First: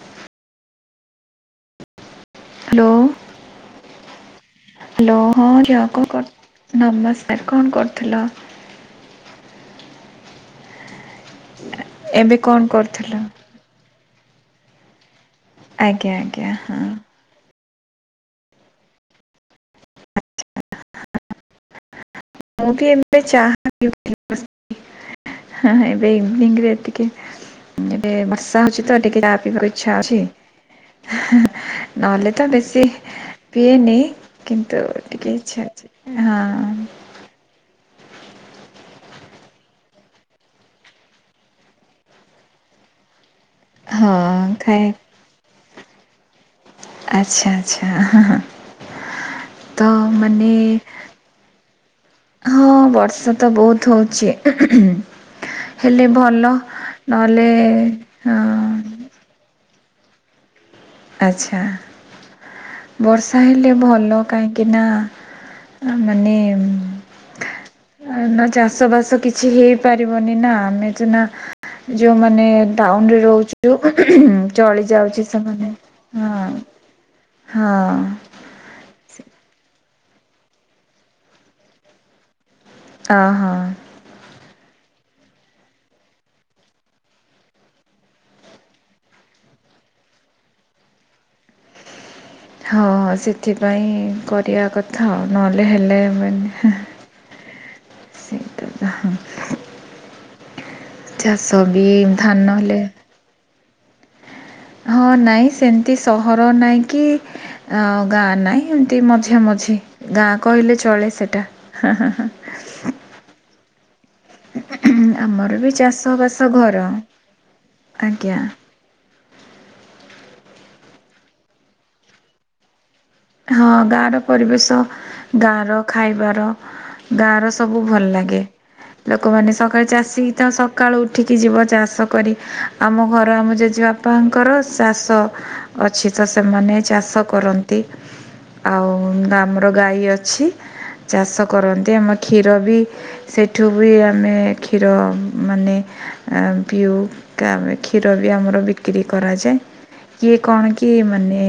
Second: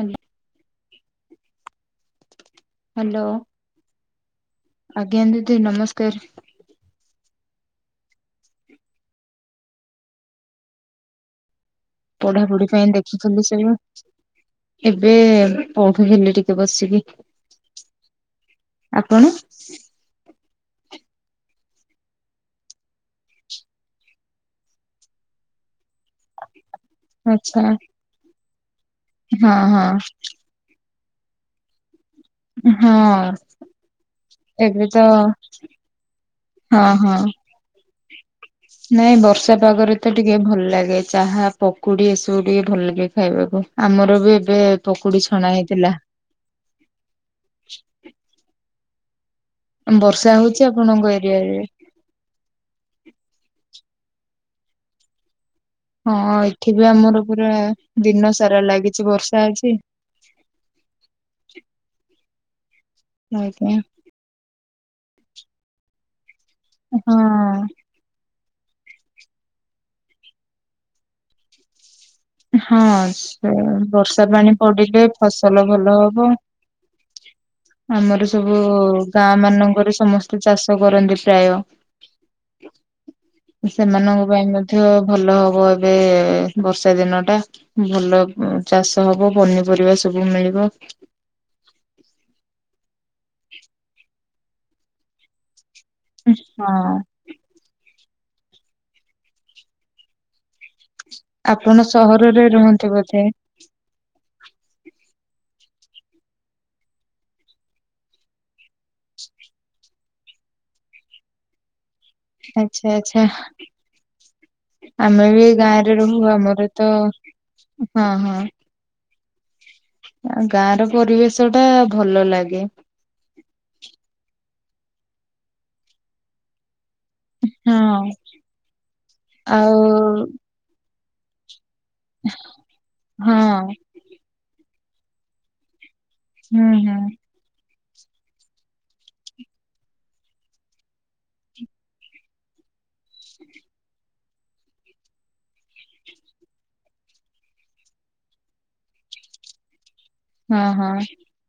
Hello. Hello. Hello ଆଜ୍ଞା ହଁ ଦିଦି ଝିଅ କଁ ନମସ୍କାର କ ନମସ୍କାର କଣ କରୁଥିଲ? ଆ [inaudible] ପଢାପଢି ପାଇଁ ଦେଖିଥିଲି ସବୁ ଏବେ ଆଜ୍ଞା ପଢୁଥିଲି ଆଜ୍ଞା ଟିକେ ହଁ ବସିକି ଆପଣ? ମୁଁ ବି ଏମ ଚାହା [unintelligible] ହେଁ ହେଁ ଏବେ ଇଭିନିଂ ରେ ଟିକେ ଆଚ୍ଛା ବର୍ଷା ହଉଚି ତ ଟିକେ ଚା ହଁ ପିଇବାକୁ ଇଚ୍ଛା ହଁ ଅଛି ନହେଲେ ତ ବେଶୀ ହଁ ପିଏନି କିନ୍ତୁ ଏବେ ତ ଟିକେ ଇଚ୍ଛା ଅଛି ହଁ। ହଁ ହଁ। ନାଇଁ ବର୍ଷା ପାଗରେ ତ ଟିକେ ଭଲ୍ ଲାଗେ ଚାହା ପକୁଡି ଏସବୁ ଟିକେ ଭଲ୍ ଲାଗେ ଖାଇବାକୁ। ହଁ ଆମର ବି ଏବେ ଖାଏ ପକୁଡି ଛଣା ହେଇଥିଲା। ଆଚ୍ଛା ଆଚ୍ଛା ତ ବର୍ଷା ମାନେ ହଉଛି ଆପଣଙ୍କ ଏରିଆରେ ହଁ ବର୍ଷା ତ ବହୁତ୍ ହଉଛି। ହେଲେ ହଁ ଭଲ ଏଠି ବି ଆମର ନହେଲେ ପୁରା ଦିନ ସାରା ହଁ ଲାଗିଚି ବର୍ଷା ଅଜି। ଆଚ୍ଛା ବର୍ଷା ହେଲେ ଆଜ୍ଞା ଭଲ। କାହିଁକିନା ମାନେ ହଁ। ନ ଚାଷ ବାସ କିଛି ହେଇପାରିବନି ନା ଆମେ ସିନା ଯୋଉମାନେ ଟାଉନ୍ ହଁ ରେ ସେ ରହୁଚୁ ବର୍ଷା ପାଣି ଚଳି ପଡିଲେ ଯାଉଚି ଫସଲ ସେମାନେ ଭଲ ହବ ହଁ ହଁ ଆମର ସବୁ ଗାଁ ମାନଙ୍କରେ ସମସ୍ତେ ଚାଷ କରନ୍ତି ପ୍ରାୟ। ଅ ହଁ। ସେମାନଙ୍କ ପାଇଁ ମଧ୍ୟ ଭଲ ହବ ଏବେ ବର୍ଷ ସେ ଦିନ ଟା ଭଲ ଚାଷ ହବ ପନିପରିବା ସବୁ ମିଳିବ। ହଁ ସେଥିପାଇଁ କରିବା କଥା ଆଉ ନହେଲେ ହେଲେ ମାନେ [unintelligible] [unintelligible] ଚାଷ ଆପଣ ବି ସହରରେ ଧାନ ହେଲେ ରୁହନ୍ତି ବୋଧେ? ହଁ ନାଇଁ ସେମିତି ସହର ନହିଁ କି ଅଁ ଗାଁ ନାଇଁ ଏମିତି ମଝିଆ ମଝି ଗାଁ କହିଲେ ଚଳେ ସେଟା। ଆଛା ଆଛା। ଆମେ ବି ଆମର ଗାଁରେ ରହୁ ଚାଷବାସ ଆମର ଘର। ତ ହଁ ହଁ। ଆଜ୍ଞା ଆଉ ଗାଁ ର ପରିବେଶ ଟା ଭଲ ଲାଗେ। ହଁ ଗାଁ ର ପରିବେଶ ଗାଁ ର ଖାଇବାର ଗାଁ ର ସବୁ ହଁ ଭଲ ଲାଗେ ଲୋକମାନେ ଆଉ ସକାଳେ ଚାଷୀ ତ ସ କାଳୁ ଉଠିକି ଯିବ ଚାଷ କରି ଆମ ଘର ଆମ ହଁ ଜେଜେବାପାଙ୍କର ଚାଷ ଅଛି ତ ହୁଁ ସେମାନେ ହୁଁ ଚାଷ କରନ୍ତି। ଆଉ ଆମର ଗାଈ ଅଛି। ଚାଷ କରନ୍ତି ଆମ କ୍ଷୀର ବି ସେଠୁ ବି ଆ ଆମେ କ୍ଷୀର ଏଁ ମାନେ ପିଉ। କା ଆମେ କ୍ଷୀର ବି ଆମର ବିକ୍ରି କରାଯାଏ କିଏ ହଁ କଣ ହଁ କି ମାନେ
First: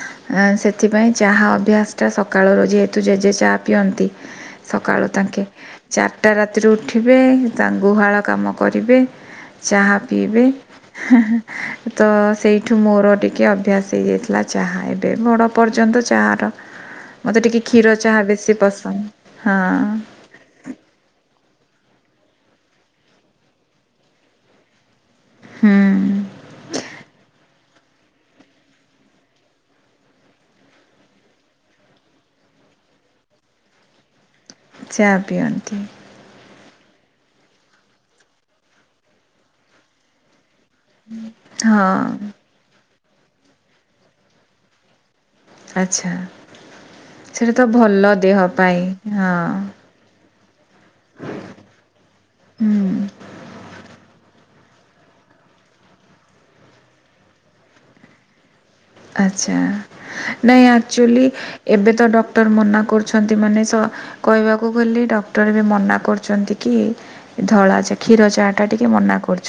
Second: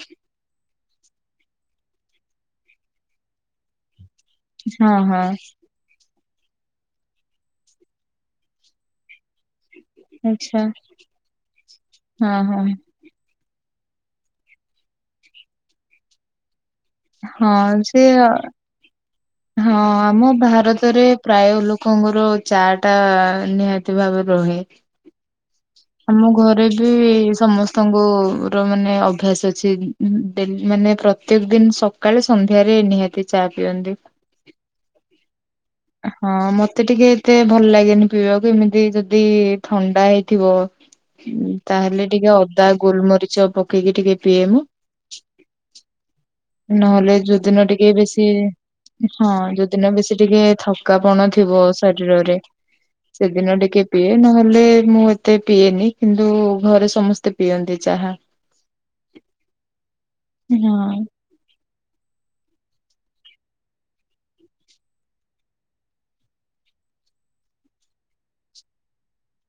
ହ ସେଥିପାଇଁ ଚାହା ଅଭ୍ୟାସଟା ସକାଳରୁ ଯେହେତୁ ଜେଜେ ଚାହା ପିଅନ୍ତି ହଁ ସକାଳୁ ହଁ। ତାଙ୍କେ ଚାରିଟା ରାତିରୁ ଉଠିବେ ତାଙ୍କ ଗୁହାଳ କାମ କରିବେ ଚାହା ପିଇବେ ଆଚ୍ଛା ତ ହଁ ହଁ ସେଇଠୁ ମୋର ଟିକେ ଅଭ୍ୟାସ ହେଇଯାଇଥିଲା। ଚାହା ଏବେ ମୋଡ ପର୍ଯ୍ୟନ୍ତ ଚା ର ମତେ ଟିକେ ହଁ କ୍ଷୀର ସେ ଚାହା ବେଶୀ ପସନ୍ଦ। ହଁ ଆମ ଭାରତରେ ପ୍ରାୟ ଲୋକଙ୍କର ଚା ଟା ନିହାତି ଭାବରେ ରହେ। ଆମ ହୁଁ ଘରେ ବି ସମସ୍ତ ସ୍ତଙ୍କୁ ର ମାନେ ଅଭ୍ୟାସ ଅଛି ଡେ ମାନେ ପ୍ରତେକ ଦିନ ସ ସକାଳେ ସନ୍ଧ୍ୟାରେ ନିହାତି ଚା ପିଅନ୍ତି। ଚା ପିଅନ୍ତି। ହଁ ମତେ ଟିକେ ଏତେ ଭଲ ଲାଗେନି ପିଇବାକୁ ଏମିତି ଯଦି ଥଣ୍ଡା ହେଇଥିବ। ତାହେଲେ ହଁ ଟିକେ ଅଦା ଗୋଲମରିଚ ପକେଇକି ଟିକେ ପିଏ ମୁଁ। ଆଚ୍ଛା ନହେଲେ ଯୋଉ ସେଇଟା ତ ଦିନ ଟିକେ ଭଲ ବେଶୀ ଦେହ ପାଇଁ ହଁ ଯୋଉ ଦିନ ବେଶୀ ଟିକେ ଥକାପଣ ଥିବ ଶରୀରରେ। ହୁଁ ସେଦିନ ଟିକେ ପିଏ ନହେଲେ ମୁଁ ଏତେ ପିଏନି କିନ୍ତୁ ଘରେ ସମସ୍ତେ ପିଅନ୍ତି ଚାହା। [inaudible] ଆଚ୍ଛା ନାଇଁ ହଁ ଆକ୍ଚୁଆଲି ଏବେ ତ ଡକ୍ଟର ମନା କରୁଛନ୍ତି ମାନେ ସ କଇବାକୁ ଗଲେ ଡକ୍ଟର ଏବେ ମନା କରୁଚନ୍ତି କି ଧଳା ଚା କ୍ଷୀର ଚା ଟା ଟିକେ ମନା କରୁ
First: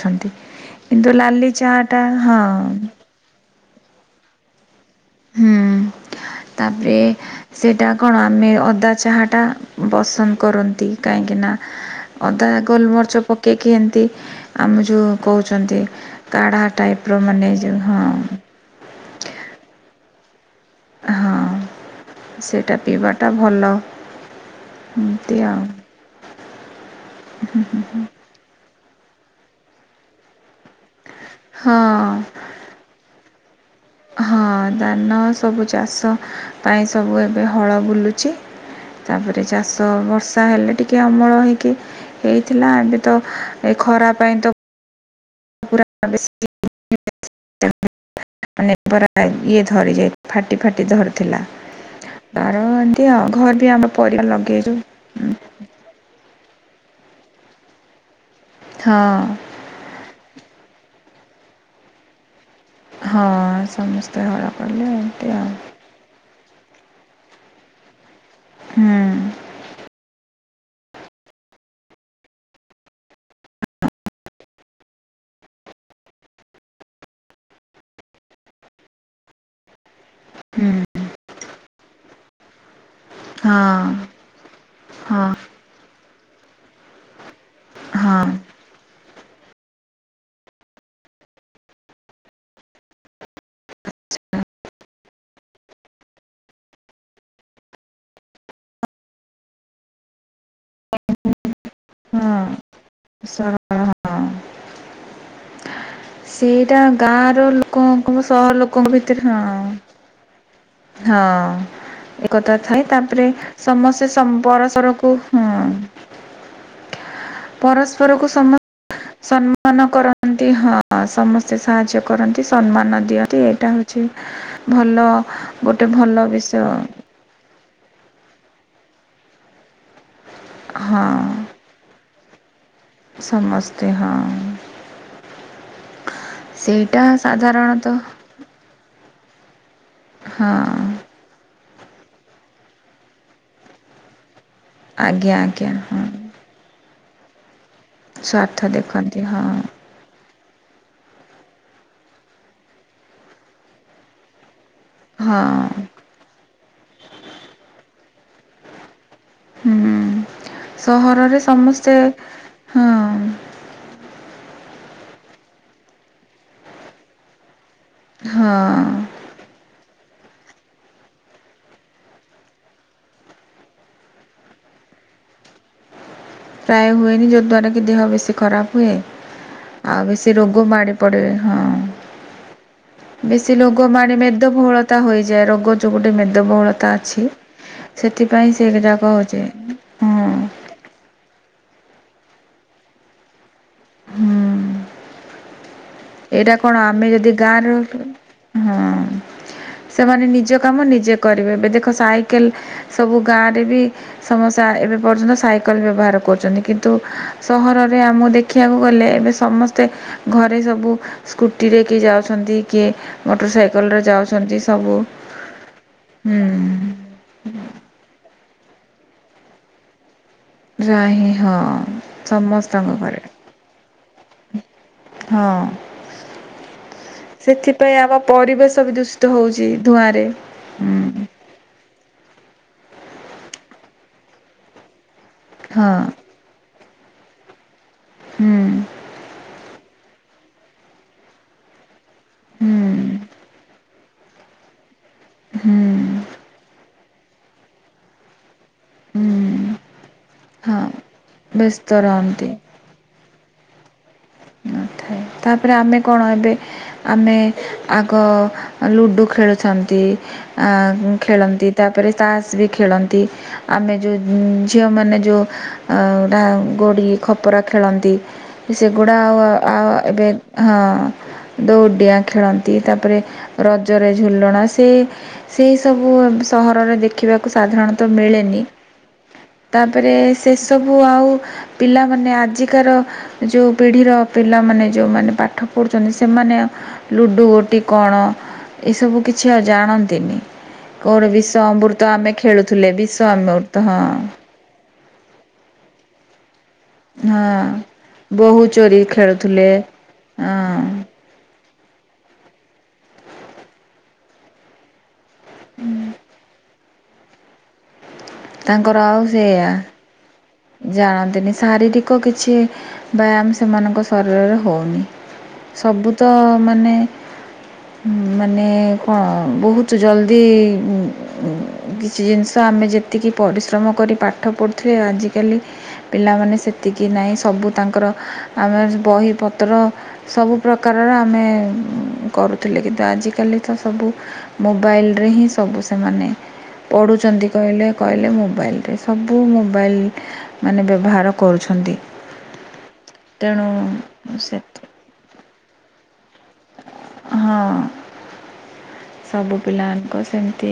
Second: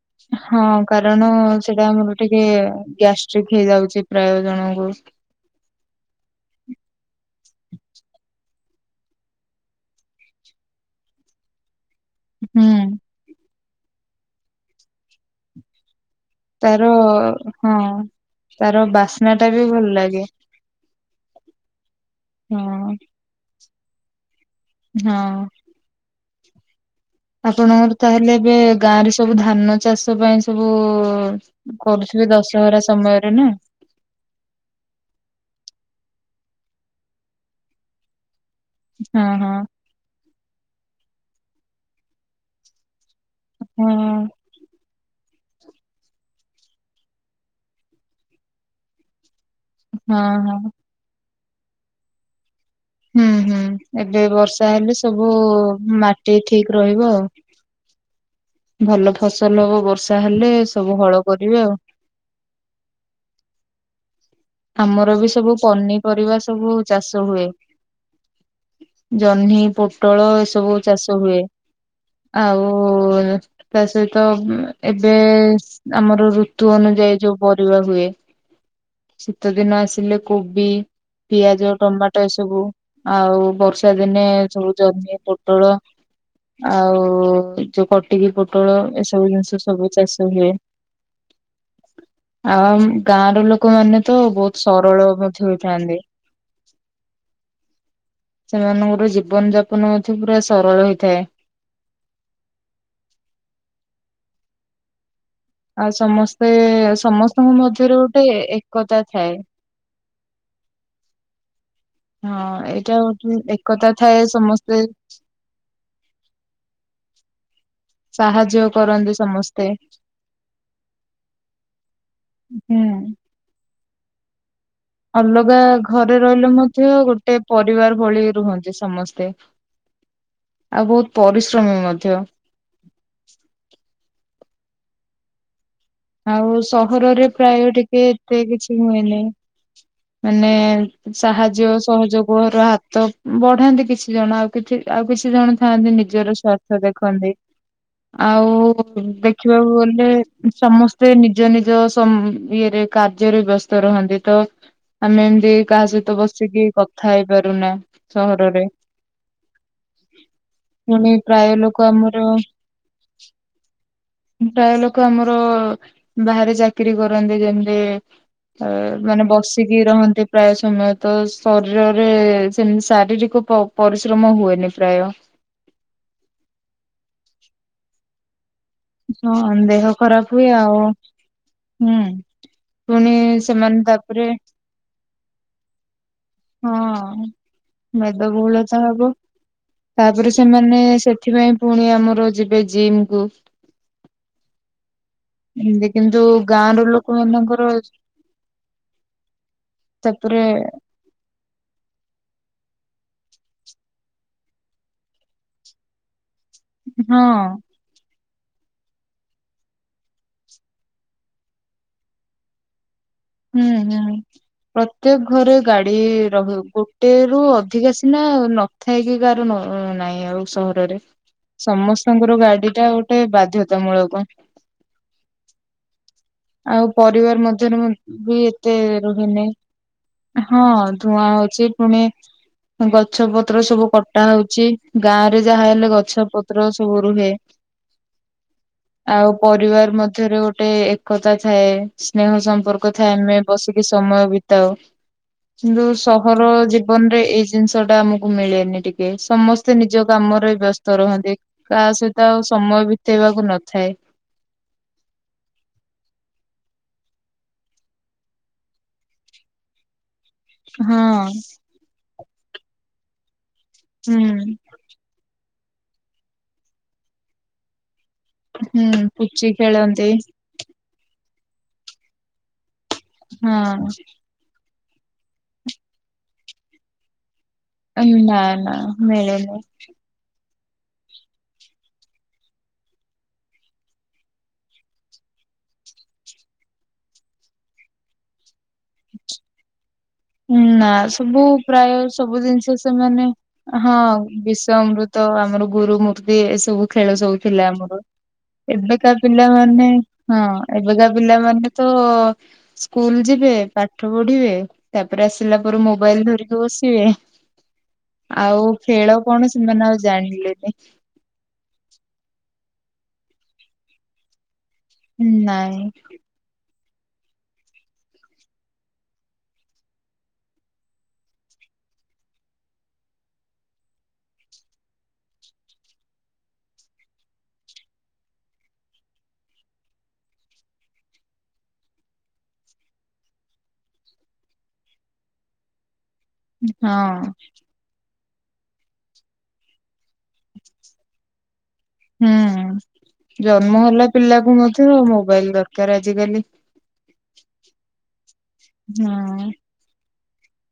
ହଁ କାରଣ ସେଟା ଆମର ଟିକେ ହଁ ଗ୍ୟାସ ଷ୍ଟିକ ହେଇଯାଉଛି ପ୍ରାୟ ଜଣଙ୍କୁ। ହୁଁ ତାପରେ ସେଇଟା କଣ ଆମେ ଅଦା ଚାହାଟା ବସନ୍ଦ କରନ୍ତି କାହିଁକିନା ଅଦା ହୁଁ ଗୋଲମରିଚ ପକେଇକି ଏମିତି ଆମେ ଯୋଉ କହୁଛନ୍ତି। କାଢ଼ା ତାର ଟାଇପ୍ ର ମାନେ ଯେଉଁ ହଁ। ତାର ବାସ୍ନା ଟା ବି ଭଲ ଲାଗେ। ହଁ ହଁ ସେଇଟା ପିଇବାଟା ଭଲ ଏମିତି ହଁ। ଆଉ ଆପଣଙ୍କର ତାହେଲେ ଏବେ ଗାଁ ରେ ସବୁ ଧାନ ଚାଷ ପାଇଁ ସବୁ ହଁ କରୁଥିବେ ଦଶହରା ସମୟରେ ନା। ହଁ ଧାନ ସବୁ ଚାଷ ପାଇଁ ସବୁ ଏବେ ହଳ ବୁଲୁଚି। ହଁ ତାପରେ ହଁ ଚାଷ ବର୍ଷା ହେଲେ ଟିକେ ଅମଳ ହେଇକି ହେଇଥିଲା ଏବେ ତ ଏ ହଁ ଖରା ପାଇଁ ତ [unintelligible] ଧରିଯାଇ ହଁ ଫାଟି ହଁ। ଫାଟି ଧରିଥିଲା ତାର ଆଉ ହୁଁ ଘର ହୁଁ ବି ଆମ ଏବେ ପରିବା ଲଗେଇଛୁ ବର୍ଷା ହେଲେ ସବୁ ଉଁ, ମାଟି ଠିକ ରହିବ ଆଉ। ହଁ ଭଲ ଫସଲ ହବ ବର୍ଷା ହେଲେ ସବୁ ହଳ କରିବେ ଆଉ। ହଁ ସମସ୍ତେ ହଳ କଲେ ଆମର ଏମିତି ବି ଆଉ ସବୁ ପନିପରିବା ସବୁ ଚାଷ ହୁଏ। ହୁଁ। ଜହ୍ନି ପୋଟଳ ଏସବୁ ଚାଷ ହୁଏ ଆଉ ଏ ତା ସହିତ ଏବେ ଆମର ଋତୁ ଅନୁଯାୟୀ ଯୋଉ ପରିବା ହୁଏ। ଶୀତ ଦିନ ଆସିଲେ କୋବି ହୁଁ ପିଆଜ ଟମାଟୋ ଏ ସବୁ ଆଉ ହଁ ବର୍ଷା ଦିନେ ସବୁ ଜହ୍ନି, ପୋଟଳ ଆଉ ଯୋଉ ହଁ କଟିକି ପୋଟଳ ଏସବୁ ଜିନିଷ ସବୁ ଚାଷ ହୁଏ। ଆଉ ଆମ୍ ଗାଁ ର ଲୋକ୍ ଲୋକମାନେ ତ ବହୁତ ସରଳ ମଧ୍ୟ ହୋଇଥାନ୍ତି। ସେମାନଙ୍କର ଜୀବନ ଯାପନ ମଧ୍ୟ ପୁରା ସରଳ ହୋଇଥାଏ। ହଁ। ସରଳ। ହଁ ଆଉ ସମସ୍ତେ ସେଇଟା ଗାଁର ସମସ୍ତଙ୍କ ମଧ୍ୟରେ ଲୋକଙ୍କ ଗୋଟେ ସହର ଲୋକଙ୍କ ଏକତା ଭିତରେ ଥାଏ। ହଁ ହଁ ହଁ ଏକଥା ଥାଏ ଏଇଟା ତାପରେ ଗୋଟେ ଏକତା ସମସ୍ତେ ଥାଏ ସମ ସମସ୍ତେ ପରସରକୁ ହଁ ପରସ୍ପରକୁ ସମତ୍ ସାହାଯ୍ୟ କରନ୍ତି ସମସ୍ତେ ସମ୍ମାନ କରନ୍ତି ହଁ ସମସ୍ତ ସ୍ତେ ସାହାଯ୍ୟ କରନ୍ତି ହୁଁ। ସମ୍ମାନ ଦିଅନ୍ତି ଏଇଟା ହଉଛି ଭଲ ଅଲଗା ଗୋଟେ ଘରେ ଭଲ ରହିଲେ ବିଷୟ। ମଧ୍ୟ ଗୋଟେ ପରିବାର ଭଳି ରୁହନ୍ତି ସମସ୍ତେ ଆଉ ହଁ ବହୁତ ପରି ଶ୍ରମ ମଧ୍ୟ ସମସ୍ତେ ହଁ। ଆଉ ସେଇଟା ସହରରେ ପ୍ରାୟ ସାଧାରଣତଃ ଟିକେ ଏତେ କିଛି ହୁଏନି ମାନେ ହଁ ସାହାଯ୍ୟ ସହଯୋଗର ହାତ ବଢାନ୍ତି କିଛି ଜଣ ଆଉ କିଛି ଆଉ କିଛି ଆଜ୍ଞା ଜଣ ଆଜ୍ଞା ଥାଆନ୍ତି ହଁ ନିଜର ସ୍ୱାର୍ଥ ଦେଖନ୍ତି। ଆଉ ସ୍ୱାର୍ଥ ଦେଖନ୍ତି ହଁ ଦେଖିବାକୁ ଗଲେ ସମସ୍ତେ ନିଜ ନିଜ ଇଏରେ କାର୍ଯ୍ୟରେ ବ୍ୟସ୍ତ ରହନ୍ତି, ତ ଆମେ ହଁ ଏମତି କାହା ସହିତ ବସିକି କଥା ହେଇପାରୁନା ସହରରେ ହୁଁ, ପୁଣି ସହରରେ ପ୍ରାୟ ଲୋକ ସମସ୍ତେ, ଆମର ହଁ ପ୍ରାୟ ଲୋକ ଆମର ବାହାରେ ଚାକିରୀ କରନ୍ତି, ଯେମିତି ହଁ ଅ ମାନେ ବସ୍ ବସିକି ରହନ୍ତି ପ୍ରାୟ ସମୟ ତ, ଶରୀରରେ ସେମତି ଶାରୀରିକ ପ ପରିଶ୍ରମ ହୁଏନି ପ୍ରାୟ ପ୍ରାୟ ହୁଏନି ଯଦ୍ଵାରା କିି ଦେହ ବେଶୀ ଖରାପ୍ ହୁଏ, ଦେହ ଆଉ ଖରାପ ବେଶୀ ହୁଏ ରୋଗ ଆଉ ମାଡ଼ି ପଡ଼େ, ହୁଁ ପୁଣି ହଁ ବେଶୀ ସେମାନେ ରୋଗ ମାଡେ, ତାପରେ ମେଦବହୁଳତା ହେଇଯାଏ, ରୋଗ ଯୋ ଗୋଟେ ମେ ହଁ ମେଦବହୁଳତା ସେଗୁଡ଼ାକ ହବ, ହଉଛି ହଁ ତାପରେ ସେମାନେ ସେ ଏଥିପାଇଁ ପୁଣି ଆମର ଯିବେ ଜିମ୍ କୁ ହୁଁ ଏମତି କିନ୍ତୁ ଏଇଟା ଗାଁ କଣ ର ଲୋକ ଆମେ ଯଦି ଗାଁ ମାନଙ୍କର ରେ ରହୁଥିଲୁ, ହଁ ସେମାନେ ତାପରେ ନିଜ କାମ ନିଜେ କରିବେ, ଏବେ ଦେଖ ସାଇକେଲ୍ ସବୁ ଗାଁ ରେ ବି ସମସା ଏବେ ପର୍ଯ୍ୟନ୍ତ ସାଇକେଲ ବ୍ୟବହାର କରୁଛନ୍ତି। କିନ୍ତୁ ହଁ ସହରରେ ଆମକୁ ଦେଖିବାକୁ ଗଲେ, ଏବେ ସମସ୍ତେ ଘରେ ସବୁ ସ୍କୁଟି ରେ କିଏ ଯାଉଛନ୍ତି, କିଏ ମୋଟର ହୁଁ ସାଇକେଲରେ ହୁଁ, ଯାଉଛନ୍ତି ସବୁ ପ୍ରତ୍ୟେକ ଘରେ ଗାଡି ରହୁ, ହୁଁ। ଗୋଟେ ରୁ ଅଧିକା ସି ନା, ନଥାଇକି କାହାର ନା ନାହିଁ ଆଉ ସହରରେ, ରା ହିଁ ହଁ ସମସ୍ତଙ୍କର ଗାଡି ଟା ସମସ୍ତଙ୍କ ଘରେ ଗୋଟେ ବାଧ୍ୟତାମୂଳକ। ହଁ। ଆଉ ପରିବାର ମଧ୍ୟରେ ମୁଁ ସେଥିପାଇଁ ଆମ ବି ଏତେ ପରିବେଶ ବି ଦୂଷିତ ରୁହେନେଇଁ, ହଉଛି ଧୂଆଁରେ। ହଁ ହୁଁ ଧୂଆଁ ହଉଚି ପୁଣି, ଗଛ ପତ୍ର ସବୁ କଟା ହଉଚି, ଗାଁ ରେ ଯାହା ହେଲେ ହଁ ଗଛ ପତ୍ ପତ୍ର ସବୁ ରୁହେ। ହୁଁ। ଆଉ ପରିବାର ମଧ୍ୟରେ ଗୋଟେ ଏକତା ଥାଏ, ସ୍ନେହ ସମ୍ପର୍କ ଥାଏ, ହୁଁ ଆମେ ବସିକି ସ ସମୟ ବିତାଉ, କିନ୍ତୁ ହୁଁ। ସ ହର ଜୀବନ ରେ ଏଇ ଜିନିଷ ଟା ଆମକୁ ମିଳେନି ଟିକ୍ ହୁଁ ସମସ୍ତେ ନିଜ କାମରେ ହଁ ବ୍ୟସ୍ତ ରୁହନ୍ତି। କା ବ୍ୟସ୍ତ ସହିତ ଆଉ ରହନ୍ତି। ସମୟ ବି ବିତେଇବାକୁ ନଥାଏ। ନଥାଏ। ତାପରେ ଆମେ କଣ ଏବେ ଆମେ ଆଗ ଲୁଡ଼ୁ ଖେଳୁଥାନ୍ତି। ହଁ ଖେଳନ୍ତି, ତାପରେ ତାସ୍ ବି ଖେଳନ୍ତି। ଆମେ ହୁଁ ଯେଉଁ ଝିଅମାନେ ଯୋଉରା ଗୋଡ଼ି ଖପରା ଖେଳନ୍ତି। ହୁଁ ଗୁଡ଼ା ଆଉ, ପୁଚି ଆଉ ଖେଳନ୍ତି ଏବେ ହଁ, ଦଉଡ଼ିଆଁ ଖେଳନ୍ତି, ତାପରେ ହଁ ରଜରେ ଝୁଲଣା, ସେ ସେ ସେଇ ସବୁ ସହରରେ ଦେଖିବାକୁ ସାଧାରଣତଃ ନା ମିଳେନି। ନା ମିଳେନି ତାପରେ ସେସବୁ ଆଉ ପିଲାମାନେ, ଆଜିକାର ଯୋଉ ପିଢ଼ିର ପିଲାମାନେ ଯେଉଁମାନେ ପାଠ ପଢ଼ୁଛନ୍ତି, ସେମାନେ ଲୁଡ଼ୁ ଗୋଟି କଣ ଏ ସବୁ କିଛି ଆଉ ଜାଣନ୍ ନା ସବୁ ପ୍ରାୟ ଆମେ ସବୁ ଜିନିଷ ଖେଳୁଥିଲେ ବିଷ ସେମାନେ ଅମୃତ ହଁ ବିଷ, ଅମୃତ୍ ତ ଆମର ଗୁରୁ ମୂର୍ତ୍ତି ଏ ସବୁ ଖେଳ ସବୁ ହଁ ଥିଲା ଆମର। ବୋହୂ ଚୋରି ଏବେକା ଖେଳୁଥିଲେ ପିଲାମାନେ ହଁ ଏବେକା ପିଲାମାନେ ତ ସ୍କୁଲ ଯିବେ, ପାଠ ପଢିବେ ତାପରେ ଆସିଲା ପରେ ମୋବାଇଲ୍ ଧରିକି ବସିବେ। ଆଉ ତାଙ୍କର ଖେଳ ଆଉ କଣ ସେଇଆ ସେମାନେ ଆଉ ଜାଣିଲେନି। ଜାଣନ୍ତିନି। ଶାରୀରିକ କିଛି ବ୍ୟାୟାମ୍ ସେମାନଙ୍କ ଶରୀରରେ ହଉନି। ନାଇଁ ସବୁ ତ ମାନେ ମାନେ କଣ ବହୁତୁ ଜଲ୍ଦି କିଛି ଜିନିଷ ଆମେ ଯେତିକି ପରିଶ୍ରମ କରି ପାଠ ପଢ଼ୁଥିଲେ। ଆଜି କାଲି ପିଲାମାନେ ସେତିକି ନାହିଁ। ସବୁ ତାଙ୍କର ଆମେ ବହି ପତ୍ର ସବୁ ପ୍ରକାରର ଆମେ କରୁଥିଲେ। କିନ୍ତୁ ଆଜିକାଲି ତ ସବୁ ମୋବାଇଲି ରେ ହିଁ ସବୁ ସେମାନେ ହଁ ପଡୁଚନ୍ତି କହିଲେ କହିଲେ ମୋବାଇଲରେ ସବୁ ମୋବାଇଲ୍। ମାନେ ବ୍ୟବହାର କରୁଛନ୍ତି। ହୁଁ, ତେଣୁ ଜନ୍ମ ହେଲା ପିଲାକୁ ସେ ମଧ୍ୟ ମୋବାଇଲ ଦରକାର ଆଜିକାଲି ହଁ। [unintelligible] ସବୁ ପିଲାଙ୍କ ସେମିତି।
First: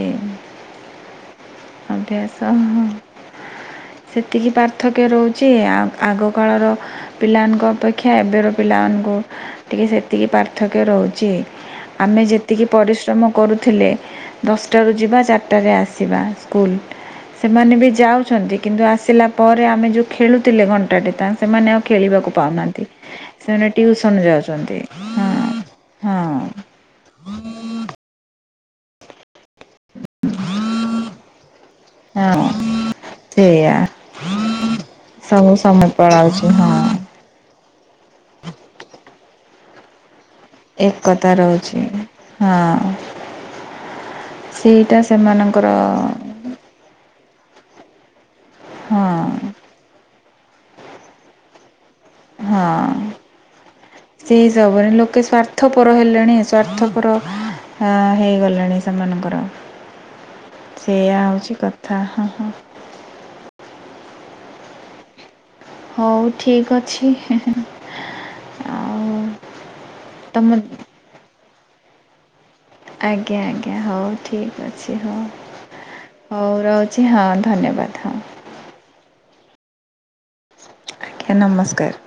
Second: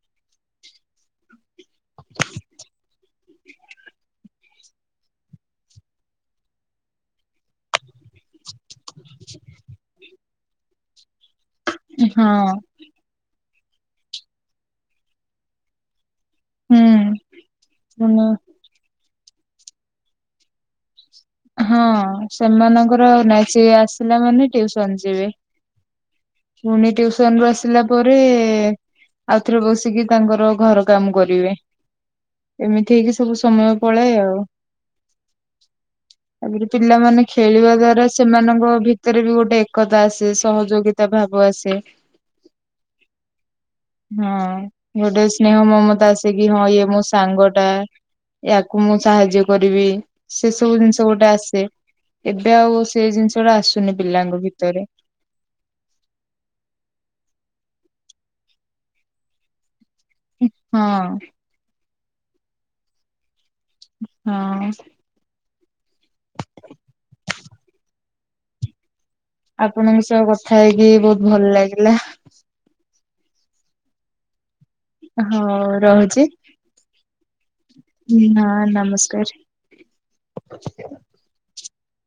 ଅଭ୍ୟାସ ହ। ସେତିକି ପାର୍ଥକ୍ୟ ରହୁଚି। ଆ ଆଗ କାଳର ପିଲାନ୍ ଙ୍କ ଅପେକ୍ଷା ଏବେ ର ପିଲାମାନଙ୍କୁ ଟିକେ ସେତିକି ପାର୍ଥକ୍ୟ ରହୁଚି। ଆମେ ହଁ ଯେତିକି ପରିଶ୍ରମ କରୁଥିଲେ। ଦଶଟାରୁ ଯିବା ଚାରିଟାରେ ଆସିବା ସ୍କୁଲ, ହୁଁ ସେମାନେ ବି ଶୁଣ ଯାଉଚନ୍ତି। କିନ୍ତୁ ଆସିଲା ପରେ ଆମେ ଯୋଉ ଖେଳୁଥିଲେ ଘଣ୍ଟାଟେ ତାଙ୍କ ସେମାନେ ହଁ ଆଉ ଖେଳିବାକୁ ପାଉନାହାନ୍ତି। ସେମାନଙ୍କର ନାଇଁ ସେମାନେ ସିଏ ଆସିଲା ଟିଉସନ୍ ମାନେ ଯାଉଚନ୍ତି। ଟିଉସନ ଯିବେ ହଁ ହଁ। ପୁଣି ଟିଉସନ୍ ରୁ ଆସିଲା ପରେ ଆଉଥରେ ବସିକି ତାଙ୍କର ଘର କାମ କରିବେ। ହଁ ଏମିତି ହେଇକି ସବୁ ସେଇଆ ସମୟ ପଳାଏ ଆଉ। ସବୁ [unintelligible] ଆଗୁରୁ ହଁ ପିଲାମାନେ ଖେଳିବା ଦ୍ଵାରା ସେମାନଙ୍କ ଭିତେରେ ବି ଗୋଟେ ଏକତା ଆସେ। ସହଯୋଗିତା ଏକତା ଭାବ ଆସେ। ରହୁଛି ହଁ ହଁ ସେଇଟା ଗୋଟେ ସ୍ନେହ ସେମାନଙ୍କର ମମତା ଆସେ। କି ହଁ ଇଏ ମୋ ସାଙ୍ଗ ଟା, ୟାକୁ ମୁଁ ହଁ ସାହାଯ୍ୟ କରିବି, ସେ ସବୁ ଜିନିଷ ଯୋଉଟା ଆସେ। ଏବେ ଆଉ ହଁ ସେ ଜିନିଷଟା ଆସୁନି ପିଲାଙ୍କ ସେଇ ଭିତରେ। ହିସାବରେ ଲୋକେ ସ୍ଵାର୍ଥପର ହେଲେଣି ସ୍ଵାର୍ଥପର ହେଇଗଲାଣି ସେମାନଙ୍କର। ହଁ ସେଇୟା ହଉଚି କଥା। ହୁଁ ହୁଁ। ହଁ। ହଉ ଠିକ୍ ଅଛି। ଆଉ ଆପଣଙ୍କ ସହ ତମ କଥା ହେଇକି ବୋହୁତ୍ ଭଲ ଲାଗିଲା। ଆଜ୍ଞା ଆଜ୍ଞା ହଉ ଠିକ୍ ଅଛି ହଉ। ହଉ ରହୁଚି, ହଉ ଧନ୍ୟବାଦ, ହଁ। ହଁ ନମସ୍କାର। ଆଜ୍ଞା ନମସ୍କାର।